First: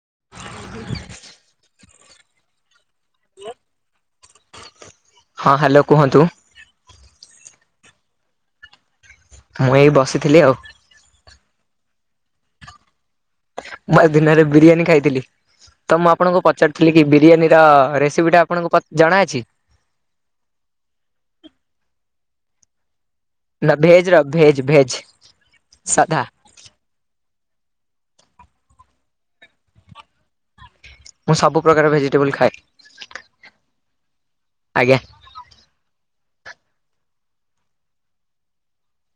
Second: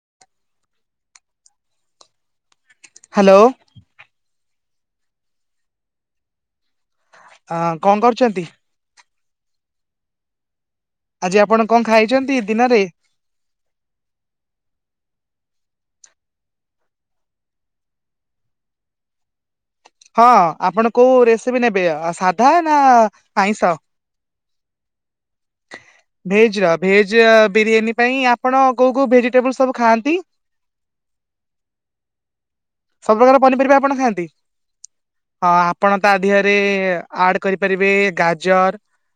[inaudible] Hello. ହଁ hello କୁହନ୍ତୁ। [inaudible] ଅଁ କଣ କରୁଛନ୍ତି। ମୁଁ ଏଇ ବସିଥିଲି ଆଉ। ଆଜି ଆପଣ କଣ ଖାଇଛନ୍ତି ଦିନରେ। ମୁଁ ଦିନରେ ବିରିୟାନୀ ଖାଇଥିଲି। ତ ମୁଁ ଆପଣଙ୍କୁ ପଚାରୁିଥିଲି କି ବିରିୟାନୀର ରେସିପି ଟା ଆପଣଙ୍କୁ ଜଣାଅଛି। ହଁ ଆପଣ କୋଉ ରେସିପି ନେବେ ସାଧା ନା ନା ଭେଜେର ଭେଜ୍ ଭେଜ୍ ଭେଜେର ଭେଜ ବିରିୟାନୀ ପାଇଁ ଆପଣ କୋଉ କୋଉ ଭେଜିଟେବୁଲ ସବୁ ଖାଆନ୍ତି। ମୁଁ ସବୁ ପ୍ରକାର ଭେଜିଟେବୁଲ ଖାଏ। ସବୁ ପ୍ରକାର [inaudible] ପନିପରିବା ଆପଣ ଖାଆନ୍ତି। ଆଜ୍ଞା ହଁ ଆପଣ ତା ଆଡ କରିପାରିବେ ଗାଜର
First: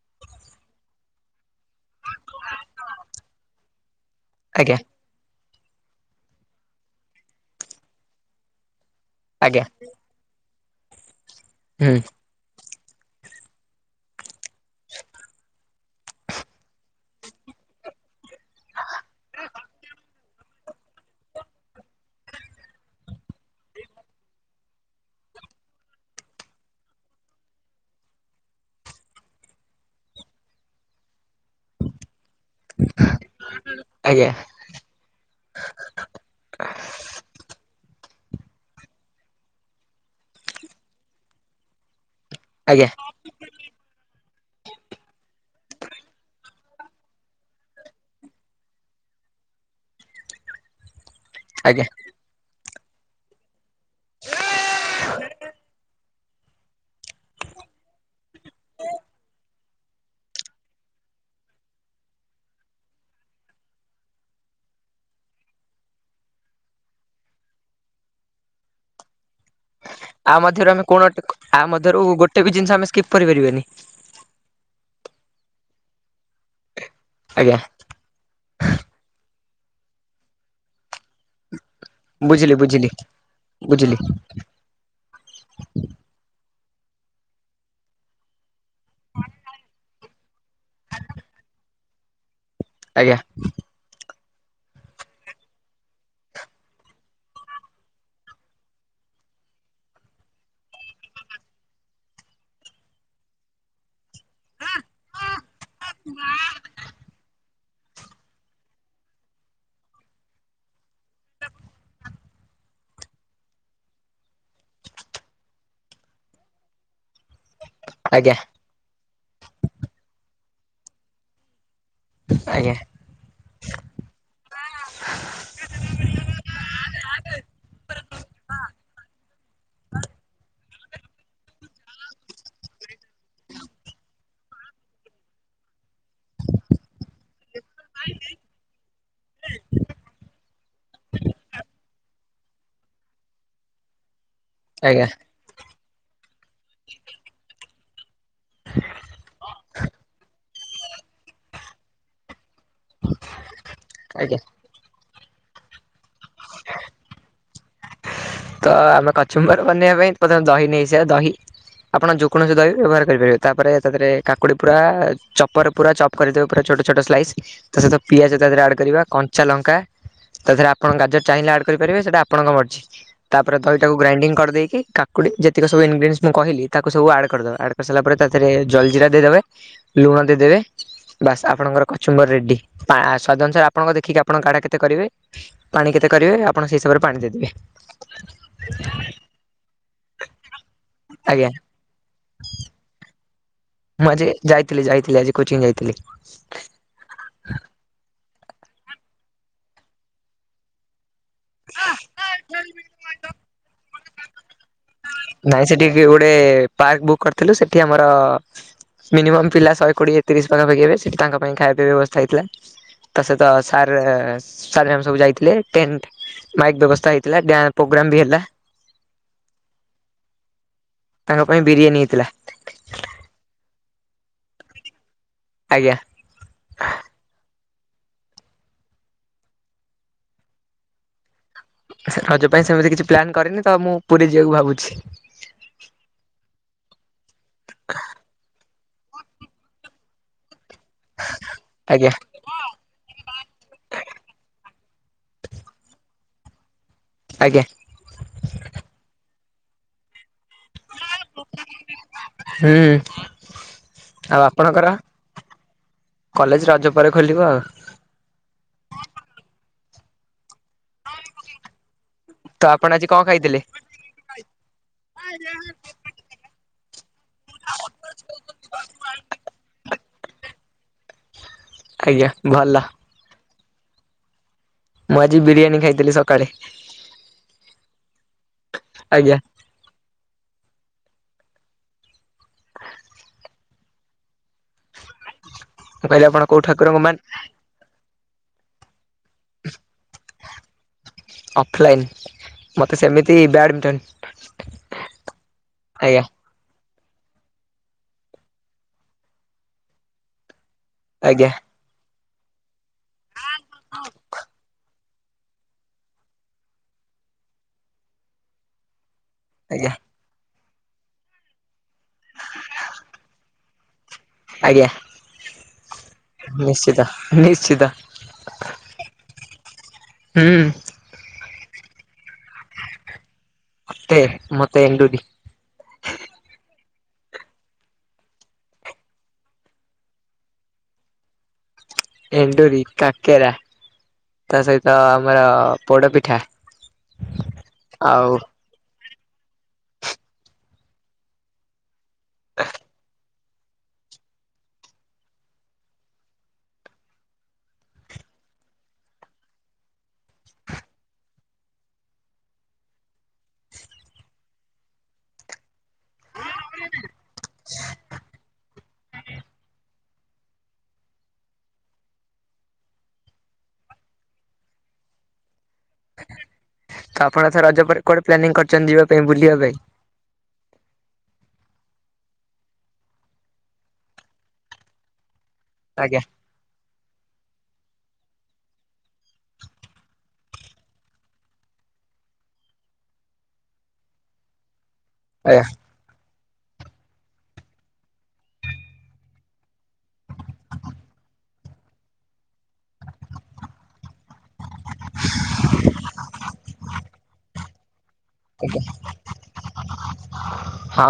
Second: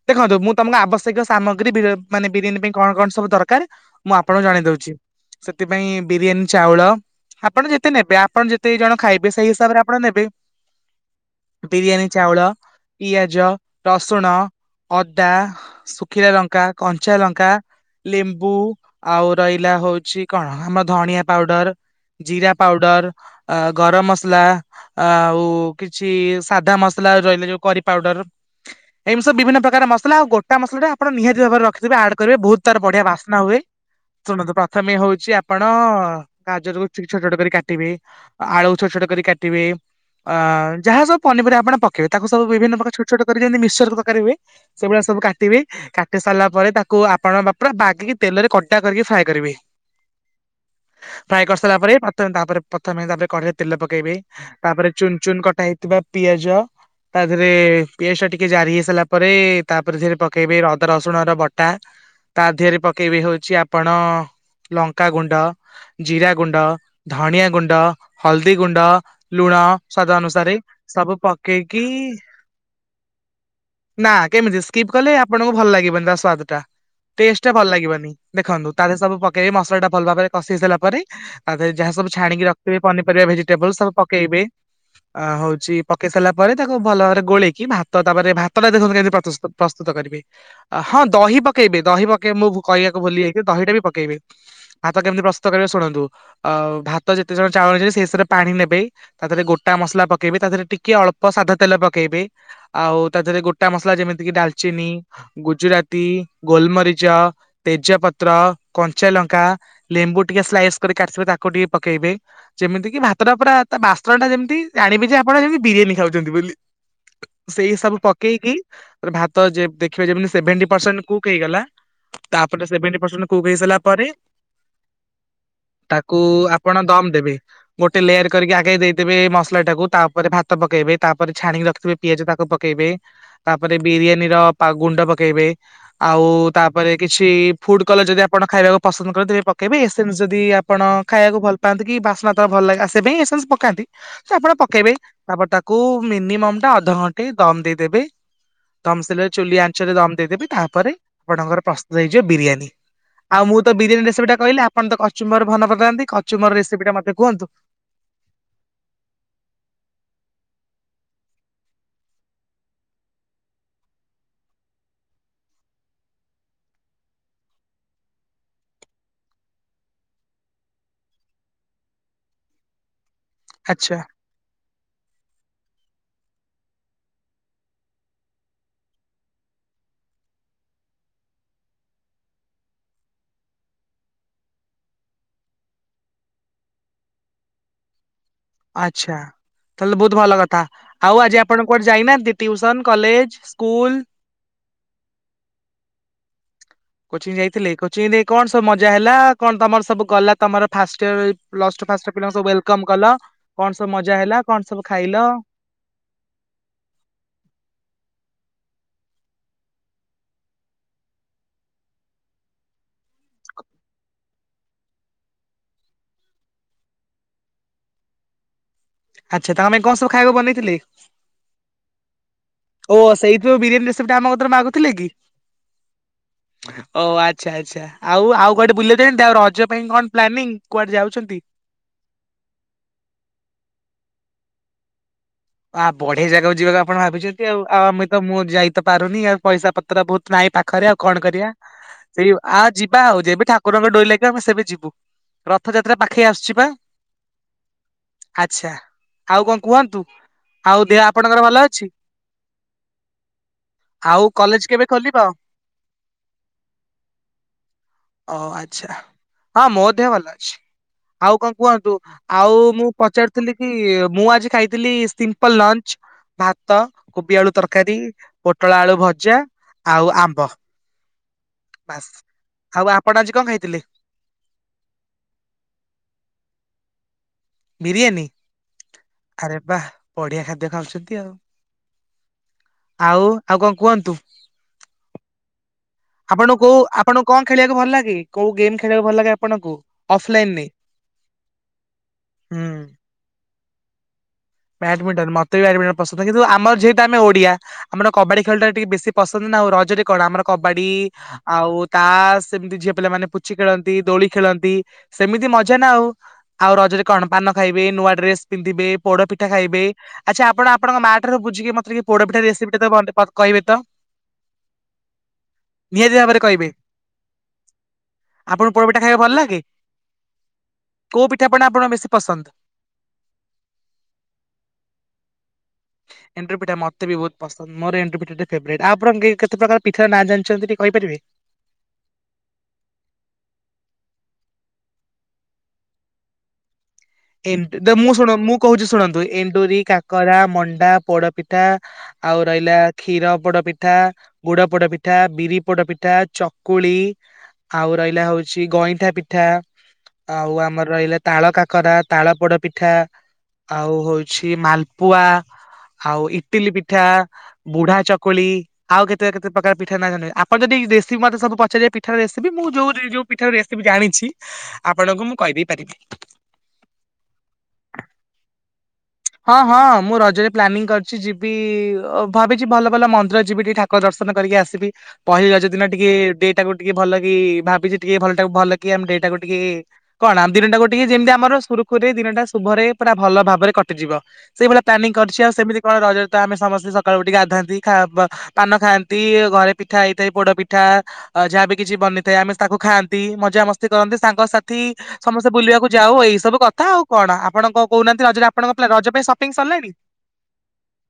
ଦେଖନ୍ତୁ ମୁଁ ତମ ଆବଶ୳ ସେ ସାମଗ୍ରୀ ମାନେ ବିରିୟାନୀ ପାଇଁ କଣ କଣ ସବୁ ଦରକାର ମୁଁ ଆପଣଙ୍କୁ ଜଣେଇ ଆଜ୍ଞା ଦଉଚି। ସେଥିପାଇଁ ବିରିୟାନୀ ଚାଉଳ ଆପଣ ଯେତେ ନେବେ। ଆପଣ ଯେତେ ଜଣ ଖାଇବେ ସେଇ ଆଜ୍ଞା ହିସାବରେ ଆପଣ ନେବେ ହୁଁ ବିରିୟାନୀ ଚାଉଳ ପିଆଜ ରସୁଣ ଅଦା ଶୁଖିଲା ଲଙ୍କା କଞ୍ଚା ଲଙ୍କା ଲେମ୍ବୁ ଆଉ ରହିଲା ହଉଛି। କଣ ଆମର ଧଣିଆ ପାଉଡର ଜିରା ପାଉଡର ଗରମ ମସଲା ଆଉ କିଛି ସାଧା ମସଲା ରହିଲା ଯୋଉ କରି ପାଉଡର। ଏମିତି ସବୁ ବିଭିନ୍ନ ପ୍ରକାର ମସଲା ଆଉ ଗୋ ଟା ମସଲା ଆପଣ ନିହାତି ଭାବରେ ରଖିଥିବେ ଆଡ କରିବେ ବହୁତ ତାର ବଢିଆ ବାସ୍ନା ହୁଏ ଆଜ୍ଞା। ଶୁଣନ୍ତୁ ପ୍ରଥମେ ହଉଛି ଆପଣ ଗାଜରକୁ ଟିକ ଛୋଟ ଛୋଟ କରି କାଟିବେ ଆଳୁ ଛୋଟ ଛୋଟ କରି କାଟିବେ ଅ ଯାହା ସବୁ ପନିପରିବା ଆପଣ ପ କେବେ ତାକୁ ସବୁ ଆଜ୍ଞା ବିଭିନ୍ନକାର ଛୋଟ ଛୋଟ କରିଦିଅନ୍ତି ଯେମିତି ମିକସର ତରକାରି ହୁଏ। ସେଇଭଳିଆ ସବୁ କା କାଟିବି କାଟି ସାରିଲା ପରେ ତାକୁ ଆପଣଙ୍କ ପୁରା ବାଗିକି ତେଲରେ କଡା କରିକି ଫ୍ରାଏ କରିବି। ଫ୍ରାଏ କରିସାରିଲା ଆଜ୍ଞା ପରେ ପାତ ତାପରେ ପ୍ରଥମେ ତାପରେ କ ତେଲ ପକେଇବେ ତାପରେ ଚୁନ ଚୁନ କଟା ହେଇଥିବା ପିଆଜ ତା ଦେହରେ ପିଆଜ ଟା ଟିକେ ଜାରି ହେଇସାରିଲା ପରେ ତାପରେ ଧରେ ପକେଇବେ ରଦ ରସୁଣ ର ବଟା ତା ଦେିହରେ ପକେଇବେ ହଉଛି ଆପଣ ଲଙ୍କା ଗୁଣ୍ଡ ଜିରା ଗୁଣ୍ଡ ଧଣିଆ ଗୁଣ୍ଡ ହଳଦୀ ଗୁଣ୍ଡ ଲୁଣ ସଵାଦ ଆ ଅନୁସାରେ ମଧ୍ୟରୁ ଆମେ କୋଣ ସବୁ ଆ ପକେଇକି ମଧ୍ୟରୁ ଗୋଟେ ବି ଜିନିଷ ଆମେ ସ୍କିପ୍ କରିପାରିବାନି। ନା କେମିତି ସ୍କିପ କଲେ ଆପଣଙ୍କୁ ଭଲ ଲାଗିବନ ତା ସ୍ଵାଦ ଟା ଟେଷ୍ଟ ଟା ଆଜ୍ଞା ଭଲ ଲାଗିବନି ଦେଖନ୍ତୁ ତାର ସବୁ ମସଲା ଟା ଭଲ ଭାବରେ କଷେଇସଲା ପରେ ଆଉ ଯାହା ସବୁ ଛାଣିକି ବୁଝିଲି ରଖଥିବେ ବୁଝିଲି ପନିପରିବା ଭେଜିଟେବଲ ସବୁ ବୁଝିଲି ପକେଇବେ ହଉଛି ପକେଇ ସାରିଲା। ପରେ ତାକୁ ଭଲ ଭାବରେ ଗୋଳେଇକି ଭାତ ତାପରେ ଭାତ ତ ଦେଖ କେମିତି ପ୍ରସ୍ତୁତ କରିବେ ହଁ ଦହି ପକେଇବେ ଦହି ପକେଇ ମୁଁ କହିବାକୁ ଆଜ୍ଞା ଭୁଲି ଯାଇକି ଦହିଟା ବି ପକେଇବି ଭାତ କେମିତି ପ୍ରସ୍ତୁତ କରିବେ ଶୁଣନ୍ତୁ ଆ ଭାତ ଯେତେ ଜଣ ଚାଉଳ ଅ ସେଷରେ ପାଣି ନେବେ ତା ଦେହରେ ଗୋଟା ମସଲା ପକେଇବେ ତା ଦେହରେ ଟିକେ ଅଳ୍ପ ସାଧା ତେଲ ପକେଇବେ ଆଉ ତା ଦେହରେ ଗୋଟା ମସଲା ଯେମିତି କିି ଡାଲଚିନି ଗୁଜୁରତିୀ ଗୋଲମରିଚ ତେଜପତ୍ର କଞ୍ଚାଲଙ୍କା ଲେମ୍ବୁ ଟିକେ ସ୍ଲାଇସ୍ କରିକ କାସିବେ ତାକୁ ଟିକେ ପକେଇବେ ଯେମିତି କି ଭାତର ପୁରା ତା ବାସ୍ତ୍ରଣ ଟା ଯେମିତି ଜାଣିବେ ଯେ ଆପଣ ଯେମିତି ବିରିୟାନୀ ଖାଉଛନ୍ତି ବୋଲି ସେଇ ସବୁ ଆଜ୍ଞା ପକେଇକି ଭାତ ଯ ଦେଖ ଖ ସେଭେଣ୍ଟିସଣ୍ଟ କୁଗଲା ତାପରେ ଆଜ୍ଞା ସେଭେଣ୍ ପରସେଣ୍ଟ କୁକ୍ ହେଇ ସାରିଲା ପରେ ତାକୁ ଆପଣ ଦମ ଦେବେ ଗୋଟେ ଲେୟାର କରିକି ଆଗେଇ ଦେଇଦେବେ ମସଲା ଟାକୁ ତାପରେ ଭାତ ପକେଇବେ ତାପରେ ଛାଣିକି ରଖିଥିବେ ପିଆଜ ତାକୁ ପକେଇବେ ତାପରେ ବିରିୟାନୀର ଗୁଣ୍ଡ ପକେଇବେ ଆଉ ତାପରେ କିଛି ଫୁଡ କଲର ଯଦି ଆପଣ ଖାଇବାକୁ ପସନ୍ଦ କନ୍ତି ତେବେ ପକେଇବେ ଏସେମ ଯଦିପଣାଇବାକୁ ଭଲ ପାଆନ୍ତି କି ବାସ୍ନା ଭଲ ଲାଗୋ ସେ ପାଇଁ ଏସୁ ପକାନ୍ତି ସେ ଆପଣ ପକେଇବେ ଆଜ୍ଞା ତାପରେ ତା କୁ ମିନିମମ୍ ଟା ଅଧଘଣ୍ଟେ ଦମ ଦେଇଦେବେ ତାମସିଲଟ ଚଆଞ୍ଚରେ ଦମ ଦେଇ ତାପରେ ଆପଣଙ୍କର ପ୍ରସ୍ତୁତ ହେଇଯିବ ବିରିୟାନୀ ଆଉ ମୁଁ ତ ବିରିୟାନୀ ରେସିପି ଟା ଆଜ୍ଞା। କହିଲି ଆପଣ ତ କ କଚୁମର ଭଲ କରିଥାନ୍ତି କଚୁମର ରେସିପି ଟା ମତେ କୁହନ୍ତୁ। ତ ଆମେ କଚମ୍ର ବନେଇବା ପାଇଁମେ ଦହି ନେଇ ସେ ଦହି ଆପଣ ଯେ କୌଣସି ଦହି ବ୍ୟବହାର କରିପାରିବେ ତାପରେ ତାରେ କାକୁଡି ପୁରା ଚପରେ ପୁରା ଚପ କରିଦବେ ପୁରା ଛୋଟ ଛୋଟ ସ୍ଲାଇସ୍ ତା ସହିତ ପିଆଜ ତା ଦେରେ ଆଡ୍ କରିବା କଞ୍ଚା ଲଙ୍କା ତା ଦେହରେ ଆପଣ ଗାଜର ଚାହିଁଲେ ଆଡ କରିପାରିବେ ସେଟା ଆପଣଙ୍କ ମର୍ଜି ତାପରେ ଦହିଟାକୁ ଆଚ୍ଛା ଗ୍ରାଇଣ୍ଡିଙ୍ଗ କରିଦେଇକି କାକୁଡି ଟିକେ ସବୁ ଇନଗ୍ରିଡିଏଣ୍ଟସ ମୁଁ କହିଲି ତାକୁ ସବୁ ଆଡ଼୍ କରିଦେବ ଆଡ଼୍ କରିସାରିଲା ପରେ ତା ଦେହରେ ଜଲ ଜିରା ଦେଇଦେବେ ଲୁଣ ଦେଇଦେବେ ବାସ୍ ଆପଣଙ୍କର କଚୁମ୍ବର ରେଡି ସ୍ଵାଦ ଅନୁସାରେ ଆପଣଙ୍କ ଦେଖିକି ଆପଣଙ୍କ କାଡ଼ା କେତେ କରିବେ ପାଣି କେତେ କରିବେ ଆପଣ ସେଇ ହିସାବରେ ପାଣି ଦେଇଦେବେ ଆଛା ତାହେଲେ ବହୁତ ଭଲ କଥା ଆଉ ଆଜି ଆଜ୍ଞା। ଆପଣ କୁଆଡେ ଯାଇନାହାନ୍ତି। Tuition college school? ମୁଁ ଆ ଯେ ଯାଇଥିଲି ଯାଇଥିଲି ଆଜି କୋଚିଂ ଯାଇଥିଲି। କୋଚିଂ ଯାଇଥିଲେ କୋଚିଂରେ କଣ ସବୁ ମଜା ହେଲା କଣ ତମର ସବୁ ଗଲା ତମର ଫାଷ୍ଟ ଫାଷ୍ଟ ଇୟର ପିଲାଙ୍କୁ ସବୁ ୱେଲକମ୍ କଲ କଣ ସ ମଜା ହେଲା କଣ ସବୁ ଖାଇଲ? ନାଇଁ ସେଠି ଗୋଟେ ପାର୍କ ବୁକ୍ କରିଥିଲୁ ସେଠି ଆମର ମିନିମ ପିଲା ଶହେ କୋଡିଏ ତିରିଶ ମାନ ପକେଇବେ ସେଠି ତାଙ୍କ ପାଇଁ ଖାଇବାବା ବ୍ୟବସ୍ତା ହେଇଥିଲା ତା ସହିତାଇ ହେଲା। ଆଚ୍ଛା ତାଙ୍କେ ଗସ ଖାଇବାକୁ ବନେଇଥିଲି। ତାଙ୍କ ପାଇଁ ବିରିୟାନୀ ହେଇଥିଲା ଓ ସେଇଥିପାଇଁ ବିରିୟାନୀ ରେସିପି ଟା ଆମ କତରେ ମାଗୁଥିଲେ କି? ଆଜ୍ଞା ଓ ଆଛା ଆଛା। ଆଚ୍ଛା ଆଉ ଆଉ କୁଆଡେ ବୁଲିଆକୁ ଜାଇନାନ୍ତି ଆଉ ରଜ ପାଇଁ କଣ ପ୍ଲାନିଂ କୁଆଡେ ଯାଉଛନ୍ତି। ସ ରଜ ପାଇଁ ସେମିତି କିଛି ପ୍ଲାନ୍ କରେନି ତ ମୁଁ ପୁରୀ ଯିବାକୁ ଭାବୁଛି। ଆ ବଢିଆ ଜାଗାକୁ ଯିବାକୁ ଆପଣ ଭାବିଛନ୍ତି। ଆଉ ଆମେ ତ ମୁଁ ଯାଇ ପାରୁନି ଆଉ ପଇସା ପତ୍ର ବହୁତ ନାଇଁ ପା ଖରେ ଆଉ କଣ କରିବା ଆଜ୍ଞା ସେଇ ଆଉ ଯିବା ଆଉ ଯବେ ଠାକୁରଙ୍କ ଡୋରି ଲାଗିବ ଆମେ ସେବେ ଯିବୁ ରଥଯାତ୍ରା ପାଖ ଖେଇ ଆସୁଛି ବା। ଆଜ୍ଞା ଆଚ୍ଛା। ଆଉ କଣ କୁହନ୍ତୁ। ଆଉ ଦେହ ଆପଣଙ୍କର ଭଲ ଅଛି। ହୁଁ ଆଉ କଲେଜ କେବେ ଖୋଲିବ କଲେଜ ରଜ ପରେ ଖୋଲିବ ଆଉ ଓ ଆଛା ହଁ ମୋ ଦେହ ଭଲ ଅଛି। ଆଉ କଣ କୁହନ୍ତୁ। ଆଉ ତ ମୁଁ ଆପଣ ଆଜି କଣ ପଚାରୁଥିଲି ଖାଇଥିଲେ? କି ମୁଁ ଆଜି ଖାଇଥିଲି ଭାତ କୋବି ଆଳୁ ତରକାରୀ ପୋଟଳ ଆଳୁ ଭଜା ଆଉ ଆମ୍ବ। ବାସ ଆଜ୍ଞା ଭଲ ଆଉ ଆପଣ ଆଜି କଣ ଖାଇ ଥିଲେ। ମୁଁ ଆଜି ବିରିୟାନୀ ଖାଇଥିଲି ସକାଳେ। ବିରିୟାନୀ ଆଜ୍ଞା ଆରେ ବା ବଢିଆ ଖାଦ୍ୟ ଖାଉଛନ୍ ନ୍ତୀ ଆଉ ଆଉ କଣ କୁହନ୍ତୁ। ମୁଁ କହିଲି ଆପଣ କୋଉ ଆପଣକୋଉ ଠାକୁରଙ୍କୁ ମାନେ ଆପଣଙ୍କୁ କଣ ଖେଳିବାକୁ ଭଲ ଲାଗେ। କୋଉ ଗେମ ଖେଳିଆକୁ ଭଲ ଲାଗେ ଆପଣଙ୍କୁ ଅଫଲାଇନ ରେ ହୁଁ। ମିଟନ୍। ବ୍ୟାଡମିଟନ ମତେ ବି ବ୍ୟାଡମିଟନ ପସନ୍ଦ କିନ୍ତୁ ଆମର ଯେହ ତୁ ଆମେ ଓଡିଆ ଆମର କବାଡି ଖେଳ ଟା ରେ ଟିକେ ବେଶୀ ପସନ୍ଦ ନା ଆଉ ରଜ ରେ କଣ ଆମର କ ବାଡି ଆଜ୍ଞା ଆଉ ତାସ। ସେମିତି ଝିଅ ପିଲାମାନେ ପୁଚି ଖେଳନ୍ତି ଦୋଳି ଖେଳନ୍ତି। ସେମିତି ମଜା ନା ଆଉ ଆଉ ରଜରେ କଣ ପାନ ଖାଇବେ ନୂଆ ଡ୍ରେସ ପିନ୍ଧିବେ ପୋଡ ପି ଖାଇବେ ଆଜ୍ଞା ଆଚ୍ଛା ଆପଣ ଆପଣଙ୍କ ମା ଠାରୁ ବୁଝିକି ମତେ ଟିକେ ପୋଡପିଠା ରେସିପି ଟା ତ ବନତେ କ କହିବେ ତ। ଆଜ୍ଞା [inaudible] ନିହାତି ଭାବରେ କହିବେ ନିଶ୍ଚିତ ନିଶ୍ଚିତ [inaudible] ଆପଣଙ୍କୁ ପୋଡପିଟା ଖାଇବାକୁ ଭଲ ଲାଗେ [inaudible] କୋଉ ପି ପିଠା ପଣା ଆପଣକୁ ବେଶୀ ପସନ୍ଦ। ମତେ ମତେ ଏଣ୍ଡୁରି। ଏଣ୍ଟରି ପିଠା ମତେ ବି ବହୁତ ପସନ୍ଦ ମୋର ଏଣ୍ଡୁରି ପିଠା ଟା ଫେବରାଇଟ ଆଉ ଆପଣ କେ କେତେ ପ୍ରକାର ପିଠାର ନାଁ ଜାଣିଛନ୍ତି ଟିକେ କହିପାରିବେ। ଏଣ୍ଡୁରି କାକେରା ତା ସହିତ ଆମର ପୋଡପିଠା। ଏମ ତ ମୁଁ ଶୁଣ ମୁଁ କହୁଛି ଶୁଣନ୍ତୁ ଏଣ୍ଡୁରି କାକରା ମଣ୍ଡା ପୋଡପିଠା ଆଉ ରହିଲା କ୍ଷୀର ପୋଡ ପିଠା ଗୁଡ ପୋଡ ପିଠା ବିରି ପୋଡ ପିଠା ଚକୁଳି ଆଉ ରହିଲା ହଉଛି ଗଇଁଠା ପିଠା ଆଉ ଆମର ରହିଲା ତାଳ କାକରା ତାଳ ପୋଡ ପିଠା ଆଉ ହଉଛି ମାଲପୁଆ ଆଉ ଇଟିଲି ପିଠା ବୁଢା ଚକୁଳି ଆଉ କେତେ କେତେ ପ୍ରକାର ପିଠା ନା ଆପଣ ଯଦି ରେସିପି ମତେ ସବୁ ପଚାରିବେ ପିଠା ରେସିପି ମୁଁ ଯୋଉ ଯୋଉ ପିଠା ରେ ଭୁସିପି ଜାଣିଛି ଆପଣଙ୍କୁ ମୁଁ କହିଦେଇ ପାରିବି ତ ଆପଣ କଣ ଏଥର ରଜ ପରେ କକୁଆ କୁଆଡେ ପ୍ଲାନିଂ କରିଛନ୍ତି ଯିବା ପାଇଁ ବୁଲିବା ହଁ ପାଇଁ ହଁ ମୁଁ ରଜରେ ପ୍ଲାନିଂ କରିଛି ଯିବି ଭାବିଛିି ଭଲ ଭଲ ମନ୍ଦିର ଯିବି ଟିକେ ଠାକୁର ଦର୍ଶନ କରିକି ଆସିବି ପହିଲି ରଜ ଦିନ ଟିକେ ଆଜ୍ଞା ଡେଟାକୁ ଟିକେ ଭଲ ଲାଗେ କି ଭାବିଛି ଟିକେ ଭଲ ଟାକୁ ଭଲ କି ଆମେ ଏଟାକୁ ଟିକେ କଣ ଆମ ଦିନଟାକୁ ଟିକେ ଯେମିତି ଆମର ସୁରୁଖୁରେ ଦିନଟା ଶୁଭରେ ପୁରା ଭଲ ଭାବରେ କ? ଯିବା ସେଇଭଳି ପ୍ଳାନିଂ କରିଛି ଆ ଆଜ୍ଞା ସେମତି କଣ ରଜ? ତ ଆମେ ସମସ୍ତେ ସକାଳୁ ଉଠିକି ଗାଧାନ୍ତି ପାନ ଖାଆନ୍ତି ଘରେ ପିଠା ହେଇଥାଏ ପୋଡ ପିଠା ଯାହାବି କିଛି ବନିଥାଏ ଆମେ ତାକୁ ଖାଆନ୍ତି ମଜାମସ୍ତି କରନ୍ତି ସାଙ୍ଗସାଥି ସମସ୍ତେ ବୁଲିବାକୁ ଯାଉ ଏଇ ସବୁ କଥା ଆଉ କଣ ଆପଣଙ୍କ କୋହୁନାହାନ୍ତି ଆପଣଙ୍କର ରଜ ପାଇଁ ସପିଙ୍ଗ ସରିଲେଣି ହଁ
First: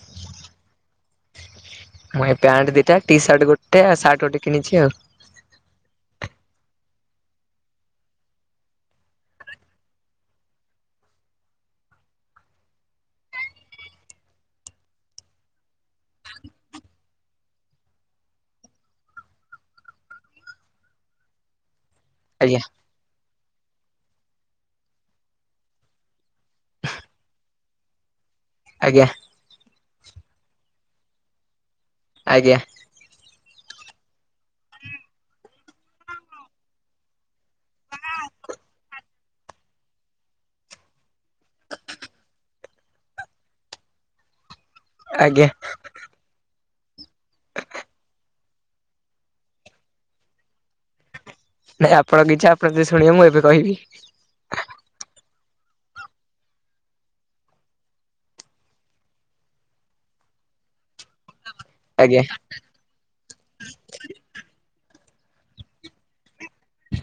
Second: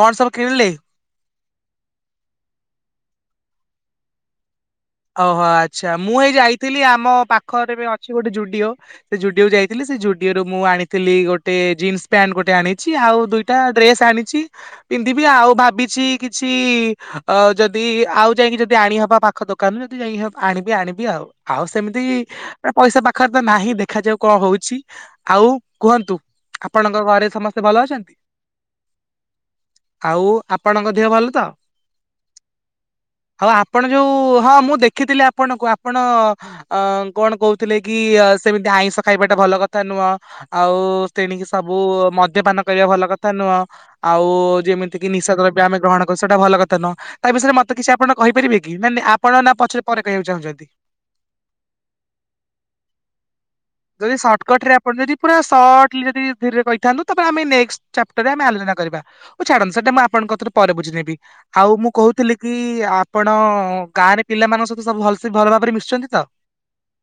କଣ ସବୁ କିଲି ମୁଁ ପ୍ୟାଣ୍ଟ ଦିଟା ଟି ସାର୍ଟ ଗୋଟେ ସାର୍ଟ ଗୋଟେ କିଣିଛି ଆଉ ଓହୋ ଆଚ୍ଛା ମୁଁ ଏଇ ଯାଇଥିଲି ଆମ ପାଖରେ ଅଛି ଗୋଟେ ଜୁଡିଓ ସେ ଜୁଡିଓକୁ ଯାଇଥିଲି ସେ ଜୁଡିଓରୁ ମୁଁ ଆଣିଥିଲି ଗୋଟେ ଜିନ୍ସ ପ୍ୟାଣ୍ଟ ଗୋଟେ ଆଣିଛି ଆଉ ଦୁଇଟା ଡ୍ରେସ ଆଣିଛି ପିନ୍ଧିବି ଆଉ ଭାବିଛି କିଛି ଯଦି ଆଉ ଯାଇକି ଯଦି ଆଣିହବା ପାଖ ଦୋ ଦୋକାନୁ ଯଦି ଯାଇକି ଆଣିବି ଆଣିବି ଆଉ ଆଉ ସେମିତି ଆଜ୍ଞା ପଇସା ପାଖରେ ତ ନାହିଁ ଦେଖାଯାଉ କଣ ହଉଛି ଆଉ କୁହନ୍ତୁ। ଆପଣଙ୍କ ଘରେ ସମସ୍ତେ ସେ ଭଲ ଅଛନ୍ତି। ଆଜ୍ଞା ଆଉ ଆପଣଙ୍କ ଦେହ ଭଲ ତ ଆଜ୍ଞା ଆଉ ଆପଣ ଯୋଉ ହଁ ମୁଁ ଦେଖିଥିଲି ଆପଣଙ୍କୁ ଆପଣ ଅ କଣ କହୁ ଥିଲେ କି ସେମିତି ଆତ୍ ଖାଇବାଟା ଭଲ କଥା ନୁହଁ ଆଉ ସେଣିକି ସବୁ ମଦ୍ୟପାନ କରିବା ଭଲ କଥା ନୁହଁ ଆଉ ଯେମିତି କି ନିଶା ଆଜ୍ଞା ଦ୍ରବ୍ୟମେ ଗ୍ରହଣ କରୁ ଟସେଟ ଭଲ କଥା। ତା ବିଷୟରେ ମତେ କିଛି ଆପଣ କହିପାରିବେ କି ନ ଆପଣ ନା ପଛରେ ପରେ କହିବାକୁ ଚାହୁଁଛନ୍ତି। ନାଇଁ ଆପଣ କିଛି ଆପଣ ଯେ ଶୁଣିବ ମୁଁ ଏବେ କହିବି ଯଦି ସର୍ଟକଟ୍ ରେ ଆପଣ ଯଦି ପୁରା ସଟଲି ଯଦି ଧୀରେ କହିଥାନ୍ତୁ ତାପରେ ଆମେ ନେକଷ୍ଟ ଚାପଟରରେ ଆମେ ଆଲୋଚନା କରିବା। ଛାଡନ୍ତୁ ସେଇଟା ମୁଁ ଆପଣଙ୍କ କତିରୁ ପରେ ବୁଝି ନେବି। ଆଉ ମୁଁ ଆଜ୍ଞା କହୁଥିଲି କି ଆପଣ ଗାଁରେ ପିଲାମାନଙ୍କ ସହିତ ସବୁ ଭଲ ସେ ଭଲ ଭାବରେ ମିଶୁଛନ୍ତି ତ?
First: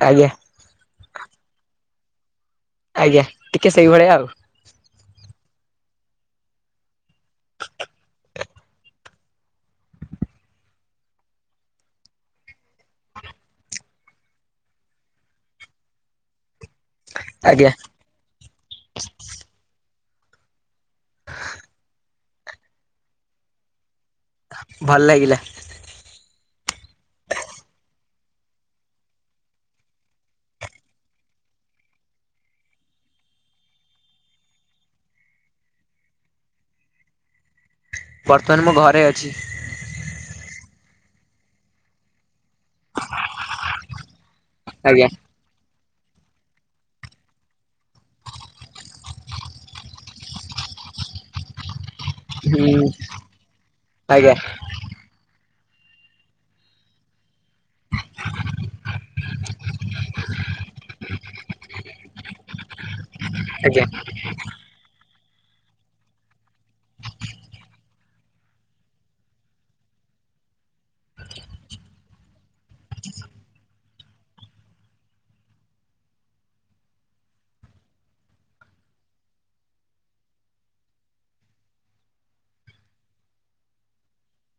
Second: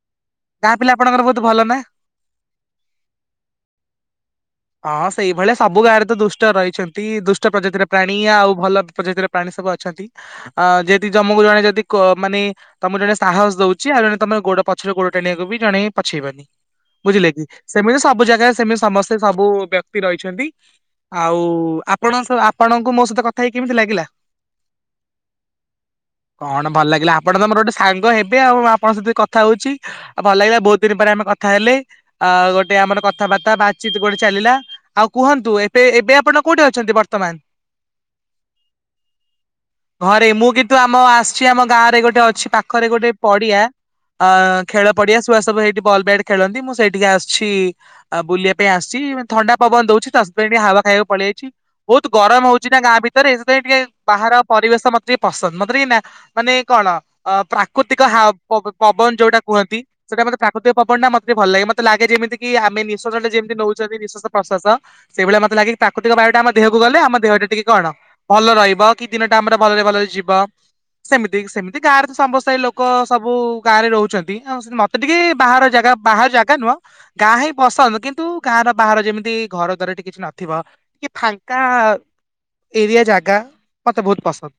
ଆଜ୍ଞା ଗାଁ ପିଲା ଆପଣଙ୍କର ଭଲ ନା? ଆଜ୍ଞା ଟିକେ ସେଇଭଳିଆ ଆଉ। ହଁ ସେଇଭଳିଆ ସବୁ ଗାଁରେ ତ ଦୁଷ୍ଟ ରହିଛନ୍ତି। ଦୁଷ୍ଟ ପ୍ରଜାତିର ପ୍ରାଣୀ ଆଉ ଭଲ ପ୍ରଜାତିର ପ୍ରାଣୀ ସବୁ ଅଛନ୍ତି। ଅ ଯେହେତି ଜମକୁ ଜଣେ ଯଦି ମାନେ ତମକୁ ଜଣେ ସାହସ ଦଉଛି। ଆଉ ଜଣେ ତମର ଗୋଡ ପଛରେ ଗୋଡ ଟାଣିବାକୁ ବି ଜଣେ ପଛେଇବନି? ବୁଝିଲେ କି ଆଜ୍ଞା ସେମିତି ସବୁ ଜାଗାରେ ସେମିତି ସମସ୍ତେ ସବୁ ରହିଛନ୍ତି ଆଉ ଆପଣଙ୍କ ଆପଣଙ୍କୁ ମୋ ସହିତ କଥା ହେଇକି କେମିତି ଲାଗିଲା? ଭଲ ଲାଗିଲା। କଣ ଭଲ ଲାଗିଲା ଆପଣ ତମର ଗୋଟେ ସାଙ୍ଗ ହେବେ ଆଉ। ଆପଣଙ୍କ ସହିତ କଥା ହଉଛି ଆଉ ଭଲ ଲାଗିଲା ବହୁତ ଦିନ ପରେ ଆମେ କଥା ହେଲେ ଆ ଗୋଟେ ଆମର କଥାବାର୍ତ୍ତା ବାତଚିତ ଗୋଟେ ଚାଲିଲା। ଆଉ କୁହନ୍ତୁ ଏବେ ଏବେ ଆପଣ କୋଉଠି ଅଛନ୍ତି ବର୍ତ୍ତମାନ? ବର୍ତ୍ତମାନ ମୋ ଘରେ ଅଛି। ତ ଆମ ଆସିଛି ଆମ ଗାଁ ରେ ଗୋଟେ ଅଛି ପାଖ ପାଖରେ ଗୋଟେ ପଡିଆ ଅ ଖେଳ ଆଜ୍ଞା ପଡିଆ ଶୁଆ ସବୁ ହେଇଠି ବଲ୍ ବ୍ୟାଟ୍ ଖେଳନ୍ତି। ମୁଁ ସେଇଠିକି ଆସିଛି ବୁଲିବା ପାଇଁ ଆସିଛି ଥଣ୍ଡା ପବନ ଦଉଛି ତ ଟିକେ ହାୱା ଖାଇବାକୁ ପଳେଇ ଆଇଛି। ବହୁତ ଗରମ ହଉଛି ନା ହୁଁ ଗାଁ ଭିତରେ ଏ ସେଥିପାଇଁ ଟିକେ ଆଜ୍ଞା ବାହାରର ପରିବେଶ ମତେ ଟିକେ ପସନ୍ଦ। ନା ମାନେ କଣ ଅ ପ୍ରାକୃତିକ ହାୱା ପବନ ଯୋଉଟା କୁହନ୍ତି। ସେଟା ମତେ ପ୍ରକୃତିକ ପବନ ନା ମତେ ଭଲ ଲାଗେ। ମତେ ଲାଗେ ଯେମତି କି ଆମେ ପ୍ରଟେ ଯେମିତି ଆଜ୍ଞା ନଉଛନ୍ତି ନିଶ୍ୱାସ ପ୍ରଶ୍ୱାସ ସେଇଭଳିଆ ମତେ ଲାଗେ ପ୍ରାକୃତିକ ବାୟୁ ଟା ଆମ ଦେହକୁ ଗଲେ ଆମ ଦେହଟା ଟିକେ କଣ ଭଲ ରହିବ। କି ଦିନଟା ଆମର ଭଲରେ ଭଲରେ ଯିବ। ସେମିତି ସେମିତି ଗାଁରେ ତ ସମସ୍ତେ ଲୋକ ଲୋକ ସବୁ ଗାଁ ରେ ରହୁଛ ଆଉ ମତେ ଟିକେ ବାହାର ଜାଗା ବାହାର ଜାଗା ନୁହଁ ଗାଁ ହିଁ ପସନ୍ଦ। କିନ୍ତୁ ଗାଁର ବାହାର ଯେମିତି ଘର ଦାର ଟିକେ କିଛି ନଥିବ। ଟିକେ ଫାଙ୍କା ଏରିଆ ଜାଗା ମତେ ବହୁତ ପସନ୍ଦ।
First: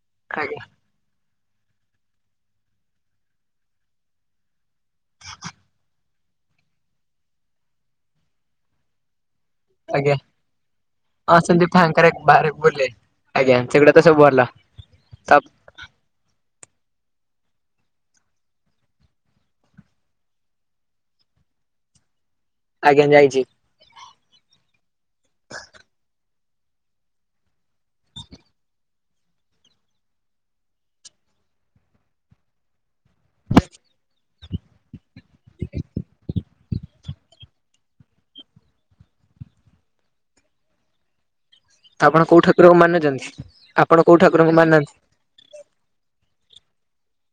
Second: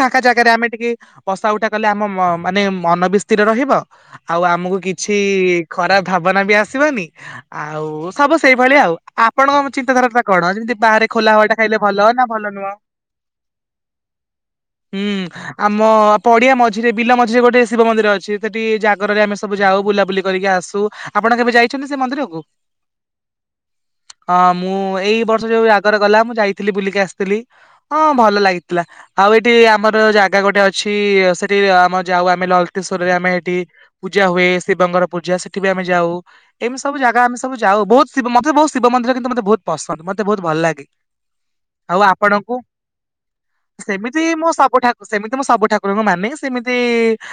ତାଙ୍କା ଜାଗାରେ ଆଜ୍ଞା ଆମେ ଟିକେ ବସା ଉଠା କଲେ ଆମ ମ ମାନେ ମନ ବି ସ୍ଥିର ରହିବ। ଆଉ ଆମକୁ କିଛି କିଛି ଖରାପ ଭାବନା ବି ଆସିବନି। ଆଉ ସବୁ ସେଇଭଳିଆ ଆ ଆପଣଙ୍କ ଆଜ୍ଞା ଚିନ୍ତାଧାରାଟା କଣ? ଯେମିତି ବାହାରେ ଖୋଲା ହଁ ହାୱାଟା ସେମିତି ଖାଇଲେ ଭଲ ଫାଙ୍କାରେ ନା ଭଲ ବାହାରେ ନୁହଁ। ବୁଲେ। ଆଜ୍ଞା ସେଗୁଡା ତ ସବୁ ଭଲ ହୁଁ ତ ଆମ ପଡିଆ ମଜ ଝିରେ ବିଲ ମଝିରେ ଗୋଟେ ଶିବ ମନ୍ଦିର ଅଛି। ସେଠି ଜାଗରରେ ଆମେ ସବୁ ଯାଉ। ବୁଲାବୁଲି କରିକି ଆସୁ। ଆପଣ କେବେ ଯାଇଛନ୍ତି ସେ ମନ୍ଦିରକୁ? ଆଜ୍ଞା ଯାଇଛି ହଁ ମୁଁ ଏଇ ବର୍ଷ ଯୋଉ ଜାଗର ଗଲା। ମୁଁ ଯାଇ ଥିଲି ବୁଲିକି ଆସିଥିଲି। ହଁ ଭଲ ଲାଗିଥିଲା ଆଉ ଏଠି ଆମର ଜାଗା ଗୋଟେ ଅଛି ଇ-ଇ ସେଠି ଆମ ଯାଉ ଆମେ ଲଲତି ରେ ଆମେ ଏଠି ପୂଜା ହୁଏ। ଶିବଙ୍କର ପୂଜା ସେଠି ହୁଏ ଆମେ ଯାଉ। ଏମିତି ସବୁ ଜାଗା ଆମେ ସବୁ ଯାଉ। ବହୁତ ଶିବ୍ ମ ମତେ ତ ବହୁତ ଶିବ ମନ୍ଦିର କିନ୍ତୁ ମତେ ବହୁତ ପସନ୍ଦ। ମତେ ବହୁତ ଭଲ ଲାଗେ। ଆଉ ତ ଆପଣ କୋଉ ଆପଣଙ୍କୁ? ଠାକୁରଙ୍କୁ ମାନୁଛନ୍ତି? ଆପଣ କୋଉ ସେମିତି ମୁଁ ଠାକୁରଙ୍କୁ ସବୁ ମାନନ୍ତି ଠାକୁ ସେମିତି ମୁଁ ସବୁ ଠାକୁରଙ୍କୁ ମାନେ। ନ୍ତି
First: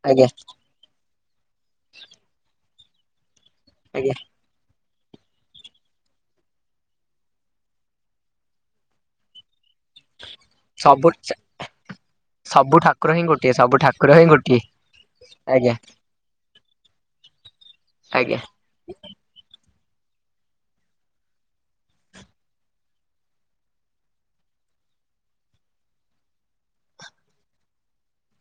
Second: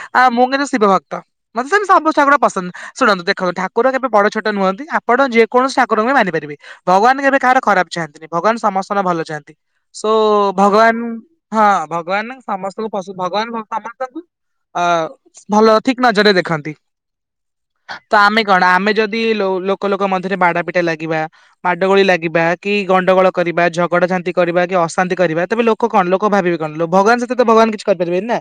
ଆଜ୍ଞା ଆ ମୁ କିନ୍ତୁ ଶିବ ଭକ୍ତ। ମତେ ସେମେ ସଵୁ ପସନ୍ଦ ଶୁଣନ୍ତୁ ଦେଖ ତ ଠାକୁର କେବେ ଆଜ୍ଞା ବଡ ଛୋଟ ନୁହନ୍ତି ଆ ଆପଣ ଯେକୌଣସି ଠାକୁରଙ୍କୁ ବି ମାନିପାରିବେ। ଭଗବାନ କେବେ କାହାର ଖରାପ ଚାହାଆନ୍ତିନି। ଭଗବାନ ସମସ୍ତଙ୍କ ଭଲ ଚାହାନ୍ତି। ସୋ-ଓ ଭଗବାନ ସବୁ ହଁ ଭଗବାନ ସବୁ ସମସ୍ତଙ୍କୁ ଠାକୁର ପଶୁ ହିଁ ଭଗବାନ ଗୋଟିଏ [unintelligible] ସବୁ ଠାକୁର ସମସ୍ତଙ୍କୁ ହିଁ ଗୋଟିଏ ଅ ଭଲ ଆଜ୍ଞା ଠିକ ନଜରରେ ଦେଖନ୍ତି। ତ ଆଜ୍ଞା ଆମେ କଣ ଆମେ ଯଦି ଲୋ ଲୋକ ଲୋକ ମଧ୍ୟରେ ବାଡା ପିଟା ଲାଗିବା, ମାଡ଼ଗୋଳି ଲାଗିବା, କି ଗଣ୍ଡଗୋଳ କରିବା, ଝଗଡାଝାନ୍ତି କରିବା, କି ଅଶାନ୍ତି କରିବା ତେବେ ଲୋକ କଣ ଲୋକ ଭାବିବେ କଣ ଭଗବାନ ସହିତ ଭଗବାନ କିଛି କରିପାରିବେନି ନା।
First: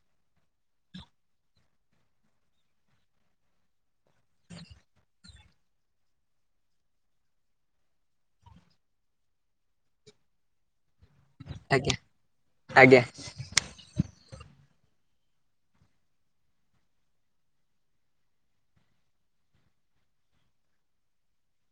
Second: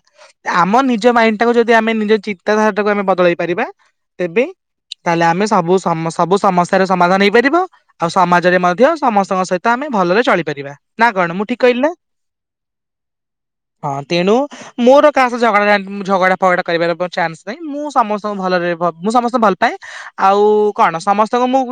ଆମ ନିଜ ମାଇଣ୍ଡ ଟାକୁ ଯଦି ଆମେ ନିଜ ଚିନ୍ତାଧାରା ଟାକୁ ଆମେ ବଦଳେଇ ପାରିବା ତେବେ ତାହେଲେ ଆମେ ସବୁ ସମ ସବୁ ସମସ୍ୟାର ସମାଧାନ ହେଇପାରିବ। ଆଉ ସମାଜରେ ମଧ୍ୟ ସମସ୍ତଙ୍କ ସହିତ ଆମେ ଭଲରେ ଚଳିପାରିବା। ନା କଣ ମୁଁ ଠିକ୍ କିହିଲି ନା? ଆଜ୍ଞା ଆଜ୍ଞା ହଁ ତେଣୁ ମୋର କାହା ସହ ଝଗଡା ଝାଟ ଝଗଡା ଫଗଡା କରିବାର ପ ଚାନ୍ସ ନାହିଁ। ମୁଁ ସମସ୍ତ ସବୁ ଭଲରେ ଭ ମୁଁ ସମସ୍ତେ ଭଲ ପାଏ। ଆଉ-ଉ-ଉ କଣ ସମସ୍ତଙ୍କୁ ମୁଁ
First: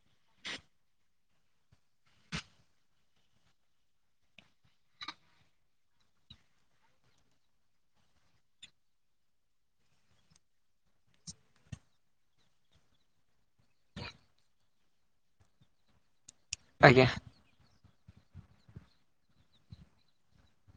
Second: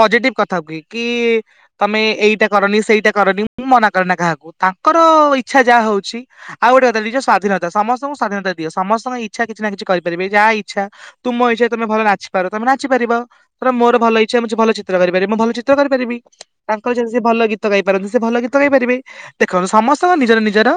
ପଜିଟିଭ କଥା କୁହେ କି-ଇ-ଇ ତମେ ଏଇଟା କରନି ସେଇଟା କରନି ମୁଁ ମନା କରେନା କାହାକୁ। ତାଙ୍କର ଇଚ୍ଛା ଯାହା ହଉଛି ଆଉ ଗୋଟେ କଥା ନିଜ ସ୍ଵାଧୀନତା ସମସ୍ତଙ୍କୁ ସ୍ଵାଧୀନତା ଦିଅ। ସମସ୍ତଙ୍କ ଇଚ୍ଛା କିଛି ନା କିଛି କରିପାରିବେ ଯାହା ଇ ଇଛା ତୁମ ଇଛା ତମେ ଭଲ ନାଚି ପାର ତମେ ନାଚିପାରିବ। ତ ମୋର ଭଲ ଇଛା ମୁଁ ଛି ଭଲ ଚିତ୍ର କରିପାରି ମୁଁ ଭଲ ଚିତ୍ର କରିପାରିବି। ତାଙ୍କର ଯି ଆଜ୍ଞା ଆଜ୍ଞା ସେ ଭଲ ଗୀତ ଗାଇ ପାରନ୍ତି, ସେ ଭଲ ଗୀତ ଗାଇପାରିବେ। ଦେଖନ୍ତୁ ସମସ୍ତଙ୍କ ନିଜର ନିଜର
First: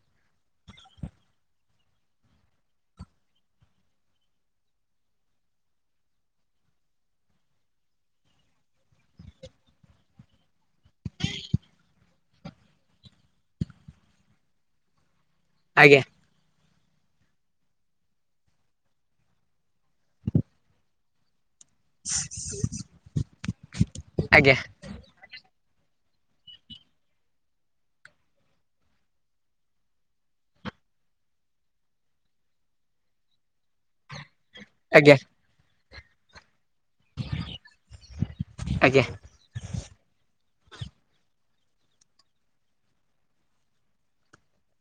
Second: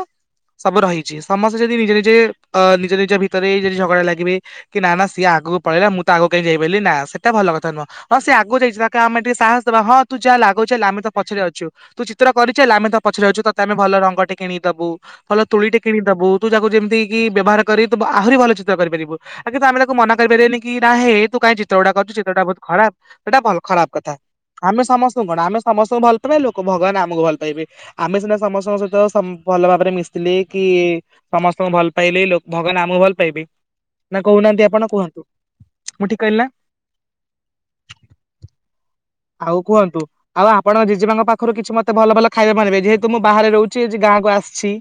ସବୁ ରହିଛି ସମସ୍ତେ ଯଦି ନିଜ ନିଜେ ଅ ନିଜ ନିଜ ଭିତରେ ଯଦି ଝଗଡା ଲାଗିବେ କି ନା ନା ସିଏ ଆଗକୁ ପଳେଇଲା ମୁଁ ତ ଆଗ କେହିଁ ଯାଇ ପାରିଲିନି ନା ସେଟା ଭଲ କଥା ନୁହଁ। ହଁ ସେ ଆଗକୁ ଯାଇଛି ତାକୁ ଆମେ ଟିକେ ସାହସ ଦେବା ହଁ ତୁ ଚାଲ ଆଗକୁ ଚାଲ ଆମେ ତ ପଛରେ ଅଛୁ। ତୁ ଚିତ୍ର କରିଚାଲ ଆମେ ତମ ପଛରେ ଅଛୁ। ତତେ ଆମେ ଭଲ ରଙ୍ଗଟେ କିଣିକି ଦବୁ। ଭଲ ତୁଳି ଟେ ଆଜ୍ଞା କିଣିକି ଦବୁ। ତୁ ଯା ଯେମ ଦେଇକି ବ୍ୟବହାର କରି ତୁ ଆହୁରି ଭଲ ଚିତ୍ର କରିପାରିବୁ। ଆ କିନ୍ତୁ ଆମେ ତାକୁ ମନା କରିପାରିବନି କି ନା ହେ ତୁ କଁ ଟା କରିଛୁ ଚିତ୍ରଟା ବହୁ ଖରାପ ସେଇଟା ଭଲ ଖରାପ କଥା ଆମେ ସମସ୍ତଙ୍କୁ କଣ ଆମେ ସମସ୍ତଙ୍କୁ ଭଲ ପାଇ ଲୋକ ଭଗବାନ ଆମକୁ ଭଲ ପାଇବେ। ଆମେ ସିନା ସମସ୍ତଙ୍କ ସହିତ ସମ ଭଲ ଭାବରେ ମିଶିଲେ କି ସମସ୍ତଙ୍କୁ ଭଲ ପାଇଲେ ଭଗବାନ ଆମକୁ ଭଲ ପାଇବେ। ନା କହୁନାହାନ୍ତି ଆପଣ ଆଜ୍ଞା ଆଜ୍ଞା କୁହନ୍ତୁ। ମୁଁ ଠିକ କହିଲି ନା। ଆଉ କୁହନ୍ତୁ ଆଉ ଆପଣ ଜେଜେମାଙ୍କ ପାଖରୁ କିଛି ମତେ ଭଲ ଭଲ ଖାଇବା ମ ନେବେ ଯେହେତୁ ମୁଁ ବାହାରେ ରହୁଛି ଗାଁକୁ ଆସିଛି।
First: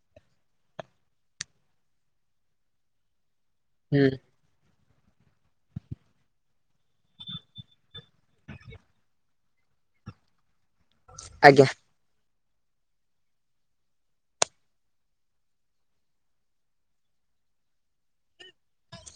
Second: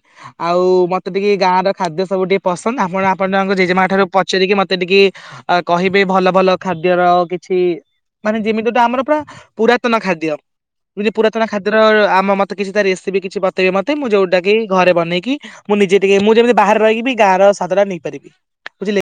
ଆଉ ମତେ ଟିକେ ଗାଁ ର ଖାଦ୍ୟ ସବୁ ଟିକେ ପସନ୍ଦ ଆପଣ ଆ ଆପ ତାଙ୍କ ଜେମାଠାରୁ ହୁଁ ପାରିକି ମତେ ସେ ଟିକି କହିବେ ଭଲ ଭଲ ଖାଦ୍ୟର କିଛି ମାନେ ଯେମିତିଟା ଆମର ପୁରା ପୁରାତନ ଖାଦ୍ୟ। ଯି ପୁରାତନ ଆଜ୍ଞା ଖାଦ୍ୟର ଆମ ମ ମେ କିଛି ଟା ରେସିପି କିଛି ବତେଇବି ମତେ ମୁଁ ଯୋଉଟା କି ଘରେ ବନେଇକି ମୁଁ ନିଜେ ଟିକେ ମୁଁ ଯେମିତି ବାହାରେ ରହିକି ଗାଁ ର ସାଧଟା ନେଇପାରିବି ବୁଝିଲେ।